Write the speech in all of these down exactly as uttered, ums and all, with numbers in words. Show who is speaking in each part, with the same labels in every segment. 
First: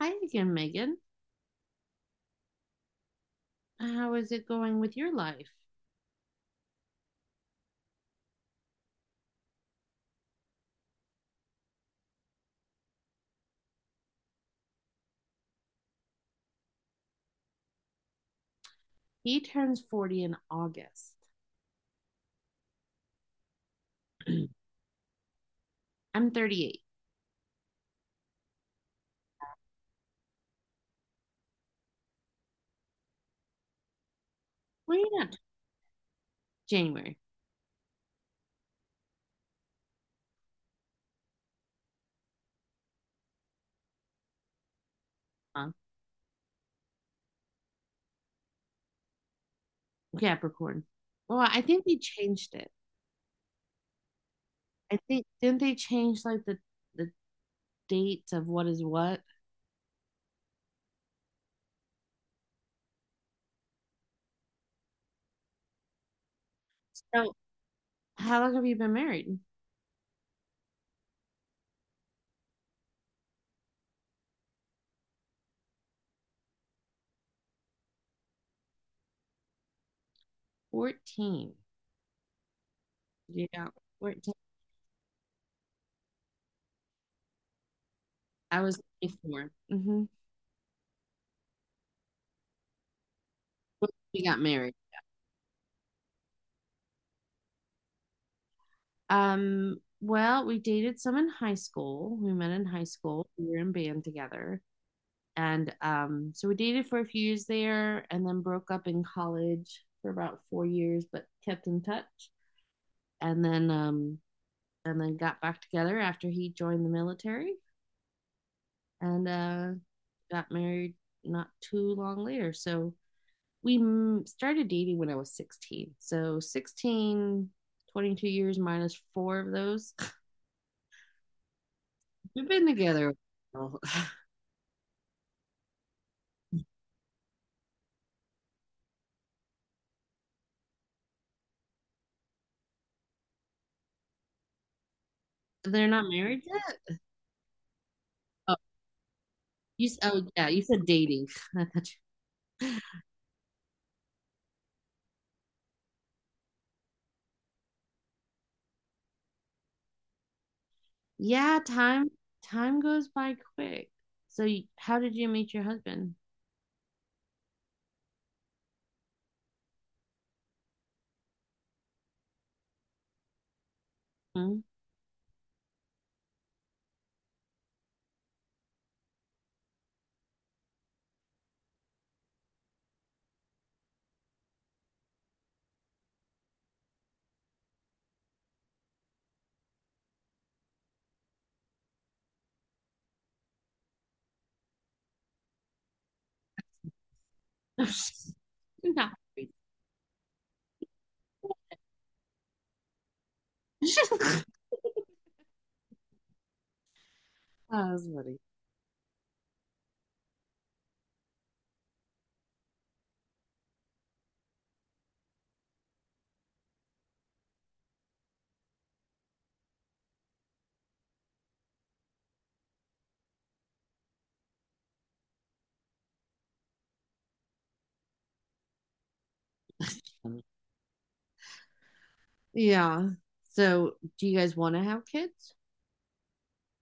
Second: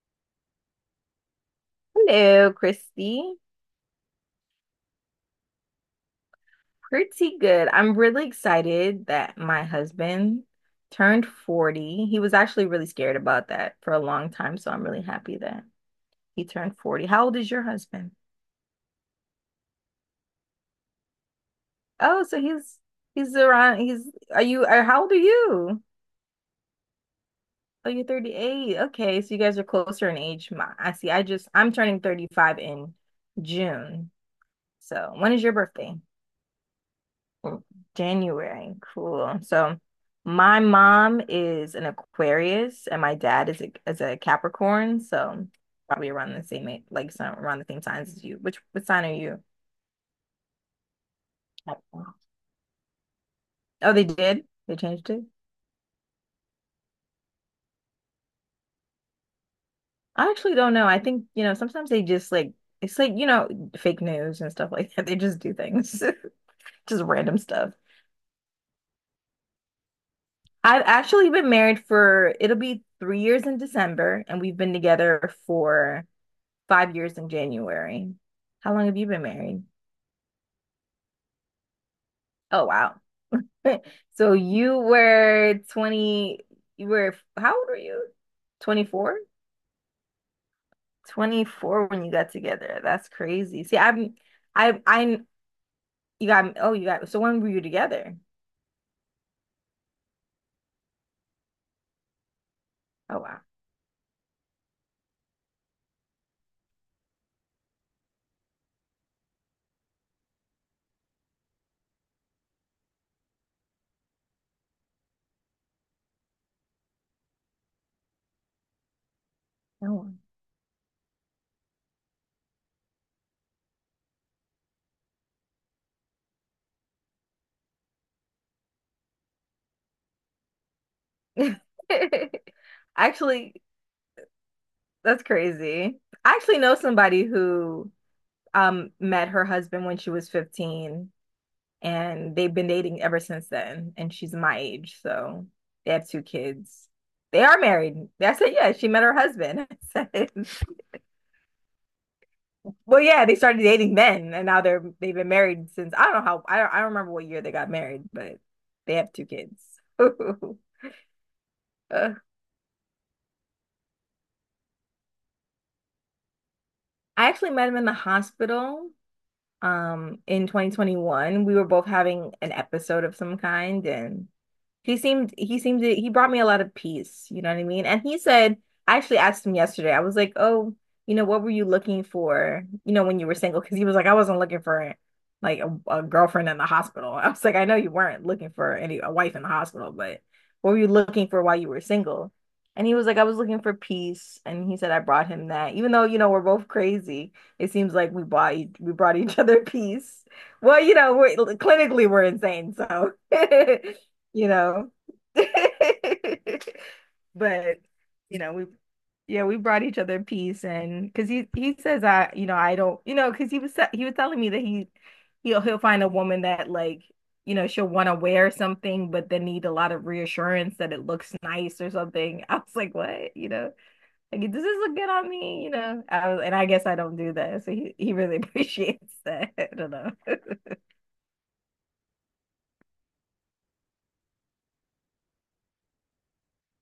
Speaker 1: Hi again, Megan.
Speaker 2: Hello, Christy.
Speaker 1: How is it going with your life?
Speaker 2: Pretty good. I'm really excited that my husband turned forty. He was actually really scared about that for a long time, so I'm really happy that he turned forty. How old is your husband?
Speaker 1: He turns forty in August.
Speaker 2: Oh, so he's he's around he's are you are how old are you?
Speaker 1: I'm thirty-eight.
Speaker 2: Oh, you're thirty-eight. Okay, so you guys are closer in age. My, I see. I just I'm turning thirty-five in June.
Speaker 1: Well, you
Speaker 2: So, when
Speaker 1: not
Speaker 2: is your birthday?
Speaker 1: January,
Speaker 2: January. Cool. So my mom is an Aquarius and my dad is a is a Capricorn, so
Speaker 1: huh?
Speaker 2: probably around the same age, like some around the same signs as you. Which What sign are you?
Speaker 1: Capricorn. Well, I think they
Speaker 2: Capricorn.
Speaker 1: changed it.
Speaker 2: Oh, they did? They
Speaker 1: I
Speaker 2: changed it?
Speaker 1: think didn't they change like the the dates of what is what?
Speaker 2: I actually don't know. I think, you know, sometimes they just like it's like, you know, fake news and stuff like that. They just do things. Just
Speaker 1: So,
Speaker 2: random stuff.
Speaker 1: how long have you been married?
Speaker 2: I've actually been married for it'll be three years in December, and we've been together for five years in January. How long have you been married?
Speaker 1: fourteen.
Speaker 2: Oh, wow.
Speaker 1: Yeah,
Speaker 2: So
Speaker 1: fourteen.
Speaker 2: you were twenty, you were, how old were you?
Speaker 1: I was
Speaker 2: twenty-four?
Speaker 1: twenty-four. Mm-hmm.
Speaker 2: twenty-four when you got together. That's crazy. See, I'm,
Speaker 1: We got married.
Speaker 2: I, I, you got, oh, you got, so when were you together?
Speaker 1: Um, well, we dated some in high school. We met in high
Speaker 2: Oh,
Speaker 1: school.
Speaker 2: wow.
Speaker 1: We were in band together. and um, so we dated for a few years there and then broke up in college for about four years but kept in touch, and then um, and then got back together after he joined the military, and uh,
Speaker 2: Oh,
Speaker 1: got married not too long later. So we started dating when I was sixteen, so sixteen, twenty-two years minus four of those
Speaker 2: wow.
Speaker 1: we've been together.
Speaker 2: Actually, that's crazy. I actually know somebody who um met her husband when she was fifteen and they've been dating ever since then. And she's my age, so
Speaker 1: They're
Speaker 2: they
Speaker 1: not
Speaker 2: have two
Speaker 1: married
Speaker 2: kids.
Speaker 1: yet.
Speaker 2: They are married. I said,
Speaker 1: oh,
Speaker 2: yeah, she met her husband.
Speaker 1: you,
Speaker 2: I
Speaker 1: oh
Speaker 2: said,
Speaker 1: yeah, you said dating.
Speaker 2: well, yeah, they started dating then, and now they're they've been married since I don't know how I don't, I don't remember what year they got married, but they have two kids.
Speaker 1: Yeah, time time goes by quick. So y- how did you meet your husband?
Speaker 2: I actually met him in the hospital um in twenty twenty-one. We were both having an episode of some kind, and
Speaker 1: Hmm?
Speaker 2: He seemed he seemed to, he brought me a lot of peace, you know what I mean? And he said, I actually asked him yesterday. I was like, "Oh, you know, what were you looking for, you know, when you were single?" Because he was like, "I wasn't looking for like a, a girlfriend in the hospital." I was like, "I know you weren't looking for any a wife in the hospital, but what were you looking for while you were single?" And he was like, "I was looking for peace." And he said, "I brought him that. Even though, you know, we're both crazy, it seems like we bought e- we
Speaker 1: No.
Speaker 2: brought each other peace." Well, you know, we're clinically we're insane, so
Speaker 1: That
Speaker 2: you know. But
Speaker 1: was
Speaker 2: you know, we yeah, we brought each other peace and because he he says I you know I don't you know because he was sa- he was telling me that he he'll he'll find a woman that like you know she'll want to wear something but then need a lot of reassurance that it looks nice or something. I was like, what? You know, like does this look good on me? You know, I was, and I guess I don't do that, so he he really appreciates that. I don't know.
Speaker 1: funny. Yeah. So do you guys want to have kids?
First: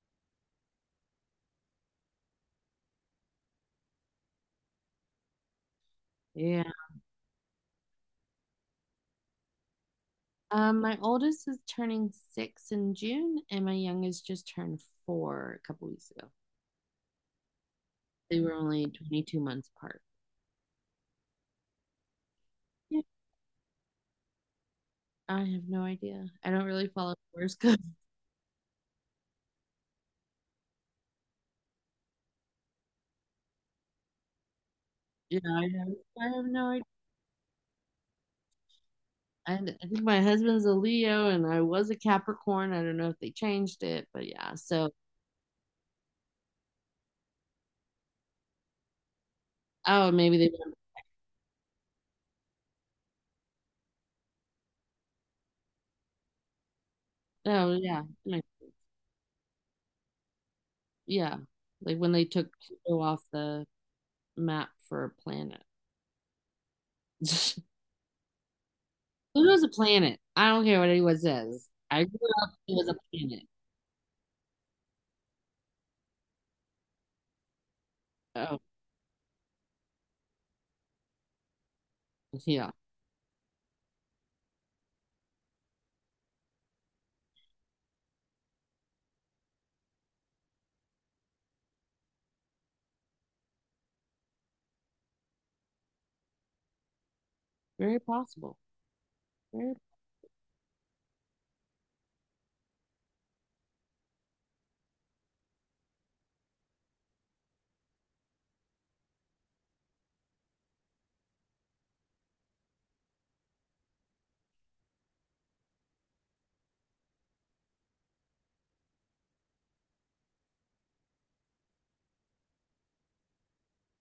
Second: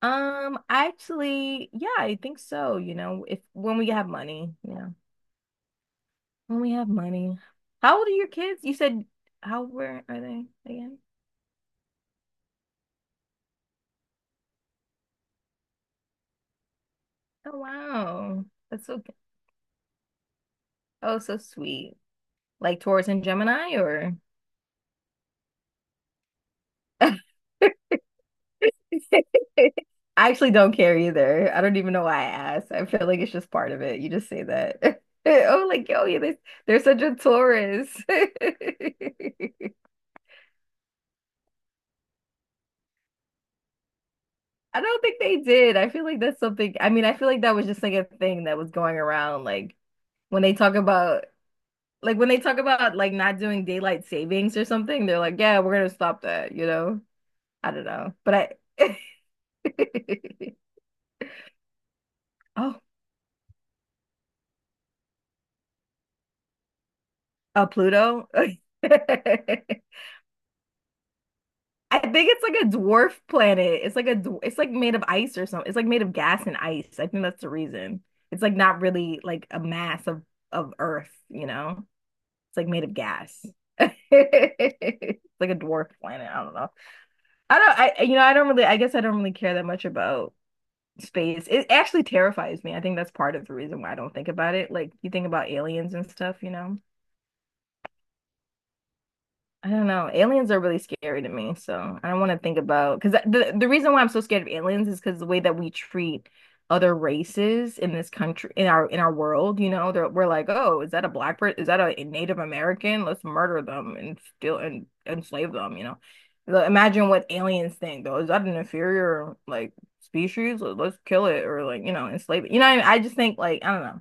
Speaker 2: Um, actually, yeah, I think so. You know, if when we have money, yeah, when
Speaker 1: Yeah.
Speaker 2: we have money. How old are your kids? You said how where are they
Speaker 1: Um, my
Speaker 2: again?
Speaker 1: oldest is turning six in June, and my youngest just turned four a couple weeks ago.
Speaker 2: Oh,
Speaker 1: They
Speaker 2: wow,
Speaker 1: were only
Speaker 2: that's so g-
Speaker 1: twenty-two months apart.
Speaker 2: oh, so sweet. Like
Speaker 1: Yeah,
Speaker 2: Taurus and Gemini, or
Speaker 1: I have no idea. I don't really follow
Speaker 2: I
Speaker 1: horoscopes.
Speaker 2: actually don't care either. I don't even know why I asked. I feel like it's just part of it. You just say that.
Speaker 1: Yeah, I
Speaker 2: Oh, like
Speaker 1: have,
Speaker 2: yo, yeah,
Speaker 1: I
Speaker 2: they
Speaker 1: have no
Speaker 2: they're
Speaker 1: idea.
Speaker 2: such a Taurus.
Speaker 1: And I think my husband's a Leo and I was a Capricorn. I don't know if they changed it, but yeah.
Speaker 2: I
Speaker 1: So,
Speaker 2: don't think they did. I feel like that's something, I mean, I feel like that was just like a thing that was going around. Like
Speaker 1: oh, maybe
Speaker 2: when
Speaker 1: they,
Speaker 2: they talk about, like when they talk about like not doing daylight savings or something, they're like, yeah, we're gonna stop that, you know? I
Speaker 1: oh,
Speaker 2: don't
Speaker 1: yeah.
Speaker 2: know.
Speaker 1: Like,
Speaker 2: But I,
Speaker 1: yeah. Like when they took
Speaker 2: oh,
Speaker 1: Pluto off the map for a planet.
Speaker 2: uh, Pluto.
Speaker 1: Pluto's a planet. I don't care what anyone says.
Speaker 2: I
Speaker 1: I grew
Speaker 2: think it's
Speaker 1: up,
Speaker 2: like a
Speaker 1: it was a
Speaker 2: dwarf
Speaker 1: planet.
Speaker 2: planet. It's like a, dw- it's like made of ice or something. It's like made of gas and ice. I think that's the reason. It's like
Speaker 1: Oh,
Speaker 2: not really like a mass of of Earth, you know? It's like
Speaker 1: yeah.
Speaker 2: made of gas. It's like a dwarf planet. I don't know. I don't. I you know. I don't really. I guess I don't really care that much about space. It actually terrifies me. I think that's part of the reason why I don't think about it. Like you think about aliens and stuff. You know.
Speaker 1: Very possible.
Speaker 2: I
Speaker 1: Very,
Speaker 2: don't know. Aliens are really scary to me, so I don't want to think about because the the reason why I'm so scared of aliens is because the way that we treat other races in this country, in our in our world, you know, they're, we're like, oh, is that a black person? Is that a Native American? Let's murder them and steal and enslave them, you know. Like, imagine what aliens think though. Is that an inferior like species? Let's kill it or like you know enslave it. You know what I mean? I just think like I don't know.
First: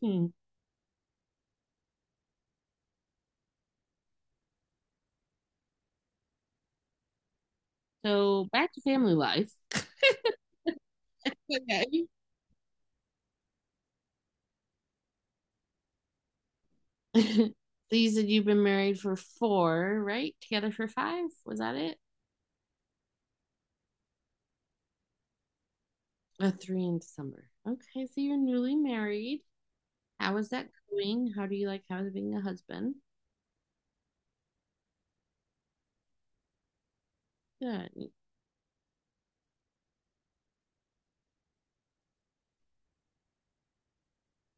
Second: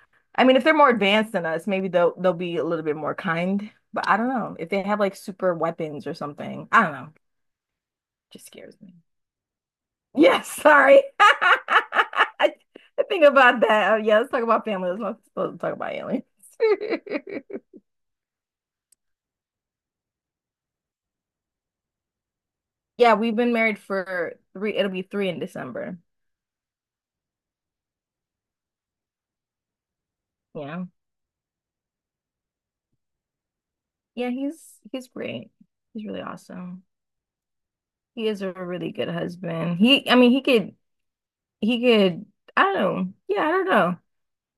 Speaker 1: hmm.
Speaker 2: I mean, if they're more advanced than us, maybe they'll they'll be a little bit more kind. But I don't know. If they have like super weapons or something, I don't know. Just
Speaker 1: So, back
Speaker 2: scares
Speaker 1: to
Speaker 2: me.
Speaker 1: family life.
Speaker 2: Yes, sorry.
Speaker 1: Okay.
Speaker 2: I I think about that. Oh, yeah, let's talk about family. Let's not supposed to talk about aliens.
Speaker 1: So you said you've been married for four, right? Together for five? Was that it?
Speaker 2: Yeah, we've been married for three, it'll be three in December.
Speaker 1: A three in December. Okay, so you're newly married. How is that
Speaker 2: Yeah.
Speaker 1: going? How do you like having a husband?
Speaker 2: Yeah, he's he's great. He's really awesome.
Speaker 1: Good.
Speaker 2: He is a really good husband. He, I mean, he could he could I don't know. Yeah, I don't know.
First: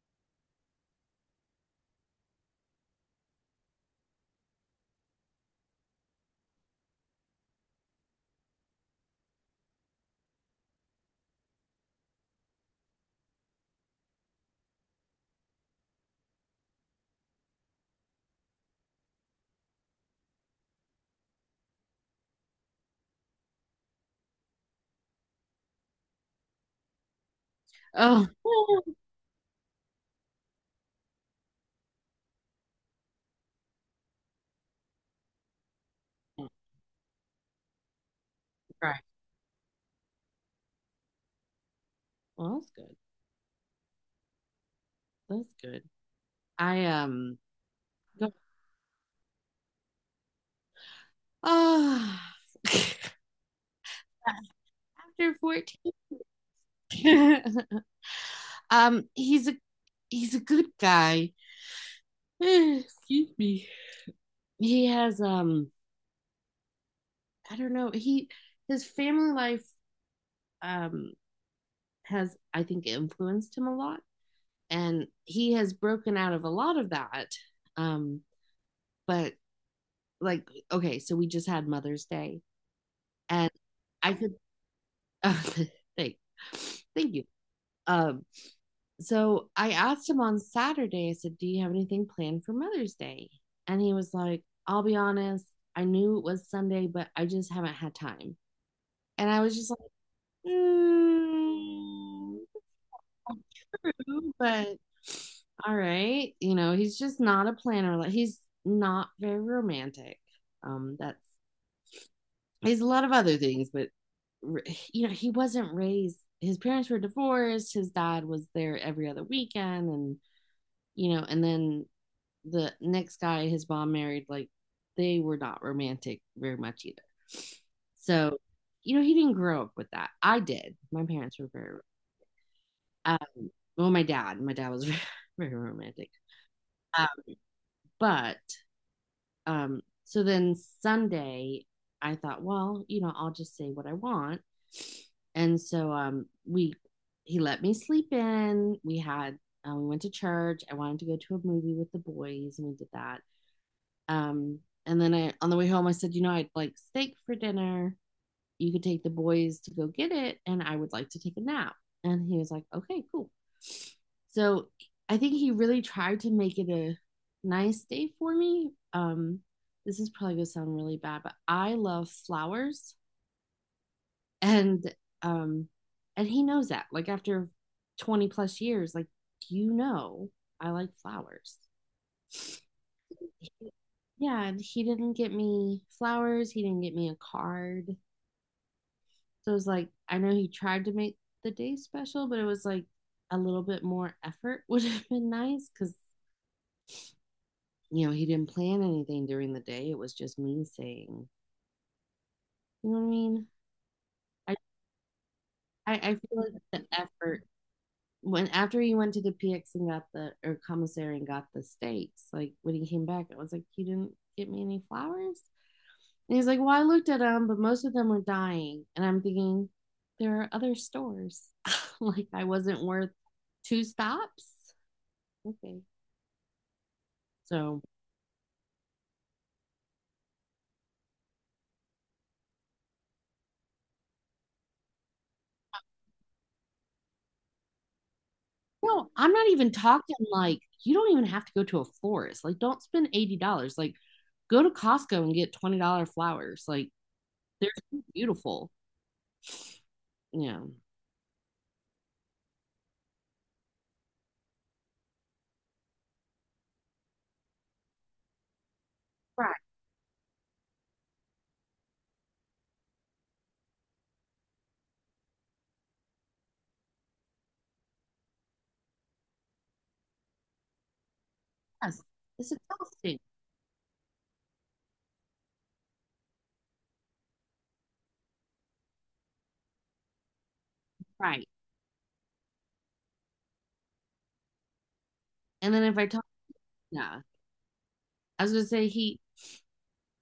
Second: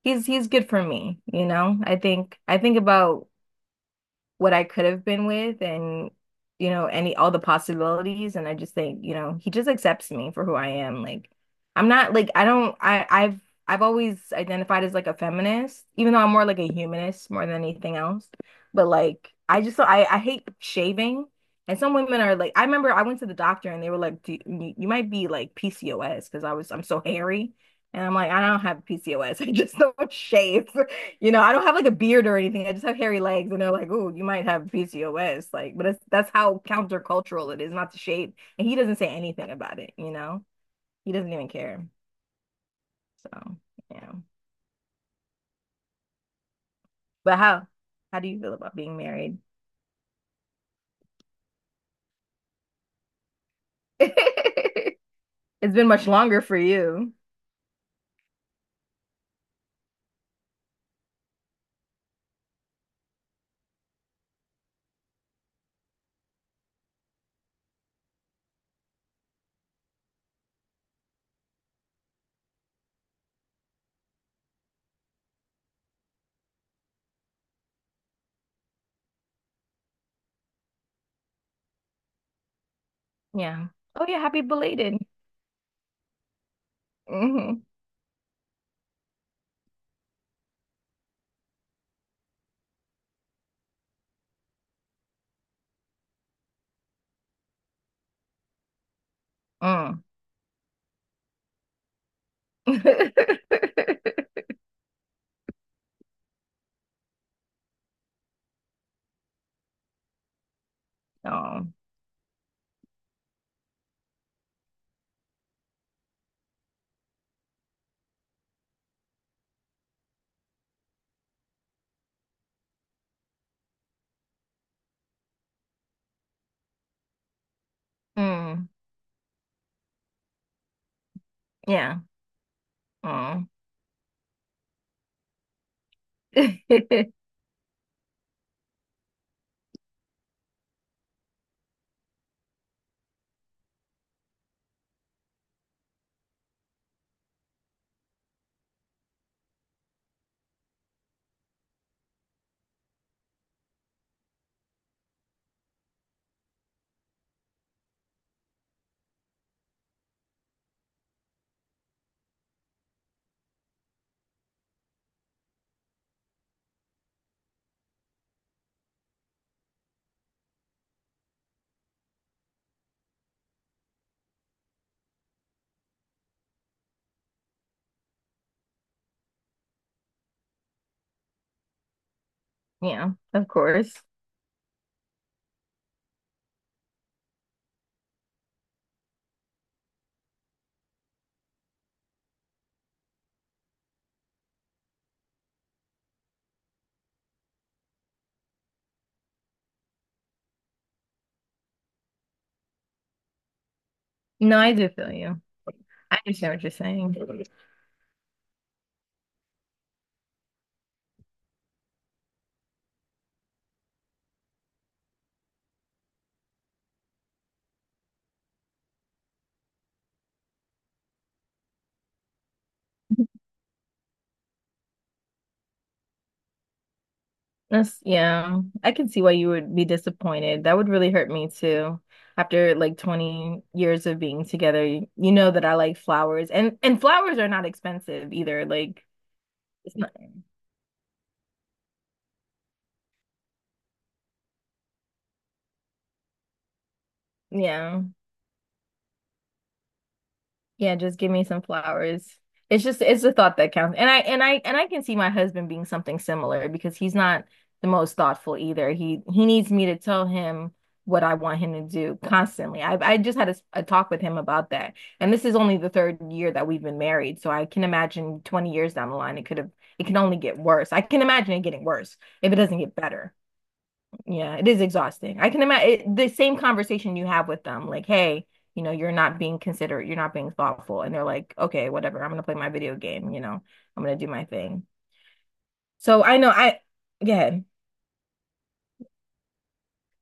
Speaker 2: he's He's good for me, you know. I think I think about what I could have been with and you know any all the possibilities and I just think you know he just accepts me for who I am like I'm not like I don't I I've I've always identified as like a feminist even though I'm more like a humanist more than anything else but like I just I I hate shaving and some women are like I remember I went to the doctor and they were like do, you, you might be like P C O S because I was I'm so hairy and I'm
Speaker 1: Oh,
Speaker 2: like I don't have P C O S I just don't shave, you know, I don't have like a beard or anything. I just have hairy legs, and they're like, "Oh, you might have P C O S." Like, but it's, that's how countercultural it is, not to shade. And he doesn't
Speaker 1: right.
Speaker 2: say anything about it. You know, he doesn't even care.
Speaker 1: Well, that's good.
Speaker 2: So, yeah.
Speaker 1: That's good. I um
Speaker 2: But how how do
Speaker 1: go,
Speaker 2: you feel about being married?
Speaker 1: oh. After
Speaker 2: It's been
Speaker 1: fourteen.
Speaker 2: much longer for you.
Speaker 1: Um, he's a he's a good guy. Excuse me. He has um I don't know, he his family life um has I think influenced him a lot. And he has broken out of a lot of that, um but like, okay, so we just had Mother's Day. And
Speaker 2: Yeah. Oh
Speaker 1: I
Speaker 2: yeah,
Speaker 1: could
Speaker 2: happy belated.
Speaker 1: uh, thank thank you.
Speaker 2: Mm
Speaker 1: um so I asked him on Saturday, I said, do you have anything planned for Mother's Day? And he was like, I'll be honest, I knew it was Sunday, but I just haven't had time. And I was just like,
Speaker 2: hmm
Speaker 1: mm,
Speaker 2: Mm.
Speaker 1: true, but all right. You know, he's just not a planner. Like he's not very romantic. Um, that's
Speaker 2: Oh.
Speaker 1: he's a lot of other things, but r- you know, he wasn't raised. His parents were divorced. His dad was there every other weekend, and you know, and then the next guy his mom married, like they were not romantic very much either. So,
Speaker 2: Mm.
Speaker 1: you know, he didn't grow up with that. I did. My parents were very,
Speaker 2: Yeah.
Speaker 1: uh,
Speaker 2: Oh.
Speaker 1: well, my dad. My dad was very romantic. Uh, but um, so then Sunday, I thought, well, you know, I'll just say what I want. And so um, we, he let me sleep in. We had, uh, we went to church. I wanted to go to a movie with the boys, and we did that. Um, and then I, on the way home, I said, you know, I'd like steak for dinner. You could take the boys to go get it, and I would like to take a nap. And he was like, okay, cool. So I think he really tried to make it a nice day for me. Um, this is probably gonna sound really bad, but I love flowers, and um and he knows that. Like after twenty plus years, like you know I like flowers.
Speaker 2: Yeah, of
Speaker 1: He-
Speaker 2: course.
Speaker 1: yeah, and he didn't get me flowers, he didn't get me a card. So it was like, I know he tried to make the day special, but it was like a little bit more effort would have been nice because, you know, he didn't plan anything during the day. It was just me saying, you know what I mean? I,
Speaker 2: No, I do feel you.
Speaker 1: I, I
Speaker 2: I
Speaker 1: feel like
Speaker 2: understand what you're
Speaker 1: the
Speaker 2: saying.
Speaker 1: effort when after he went to the P X and got the or commissary and got the steaks, like when he came back, I was like, you didn't get me any flowers? And he's like, well, I looked at them, but most of them were dying. And I'm thinking, there are other stores. Like I wasn't worth two stops. Okay. So,
Speaker 2: That's, yeah. I can see why you would be disappointed. That would really hurt me too. After like twenty years of being together, you, you know that I like flowers and and flowers are not expensive either. Like
Speaker 1: no, I'm not even
Speaker 2: it's not
Speaker 1: talking like you don't even have to go to a florist. Like, don't spend eighty dollars. Like, go to Costco and get twenty dollars flowers. Like, they're so
Speaker 2: yeah.
Speaker 1: beautiful. Yeah.
Speaker 2: Yeah, just give me some flowers. It's just it's the thought that counts. And I and I and I can see my husband being something similar because he's not the most thoughtful either. He he
Speaker 1: Right.
Speaker 2: needs me to tell him what I want him to do constantly. I I just had a, s- a talk with him about that. And this is only the third year that we've been married, so I can imagine twenty years down the line it could have it can only get worse. I can imagine it getting
Speaker 1: Yes.
Speaker 2: worse
Speaker 1: It's
Speaker 2: if it doesn't get
Speaker 1: exhausting.
Speaker 2: better. Yeah, it is exhausting. I can imagine the same conversation you have with them, like, hey, you know, you're not being considerate, you're not being thoughtful. And they're
Speaker 1: Right.
Speaker 2: like, okay, whatever, I'm gonna play my video game, you know, I'm gonna do my thing.
Speaker 1: And then if I
Speaker 2: So
Speaker 1: talk,
Speaker 2: I know I,
Speaker 1: yeah,
Speaker 2: yeah,
Speaker 1: I was going to say, he,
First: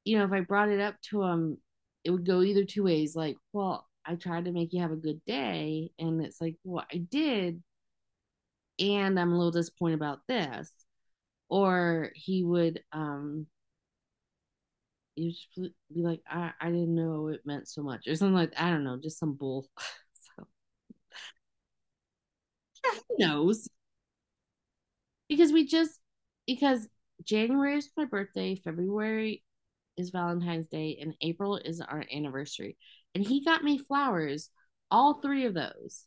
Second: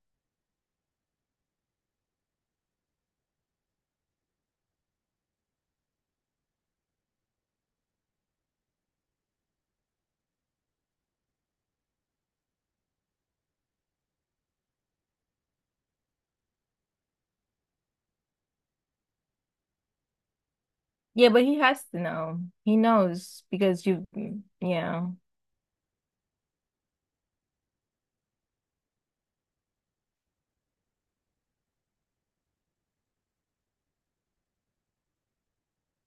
Speaker 1: you know, if I brought it up to him, it would go either two ways. Like, well, I tried to make you have a good day. And it's like, well, I did. And I'm a little disappointed about this. Or he would, um, you just be like, I, I didn't know it meant so much, or something like that. I don't know, just some bull. So,
Speaker 2: yeah, but he has to know. He
Speaker 1: yeah, who
Speaker 2: knows
Speaker 1: knows?
Speaker 2: because you, mm, yeah,
Speaker 1: Because we just because January is my birthday, February is Valentine's Day, and April is our anniversary. And he got me flowers, all three of those,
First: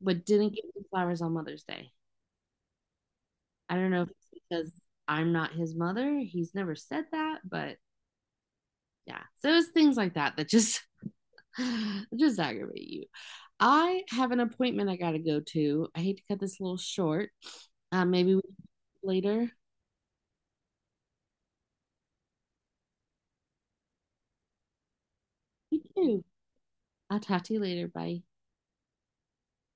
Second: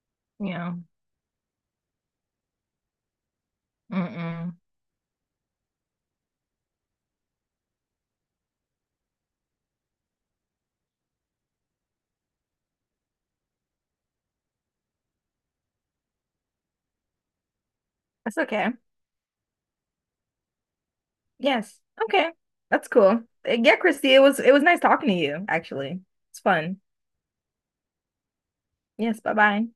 Speaker 1: but didn't give
Speaker 2: yeah,
Speaker 1: me flowers on Mother's Day. I don't know if it's
Speaker 2: mm-mm.
Speaker 1: because I'm not his mother. He's never said that, but yeah. So it's things like that that just just aggravate you. I have an appointment I gotta go to. I hate to cut this a little short. Uh, maybe
Speaker 2: That's
Speaker 1: we
Speaker 2: okay.
Speaker 1: later.
Speaker 2: Yes, okay, that's cool. Eh, yeah, Christy, it was it was nice talking to you,
Speaker 1: You
Speaker 2: actually.
Speaker 1: too.
Speaker 2: It's fun.
Speaker 1: I'll talk to you later. Bye.
Speaker 2: Yes, bye-bye.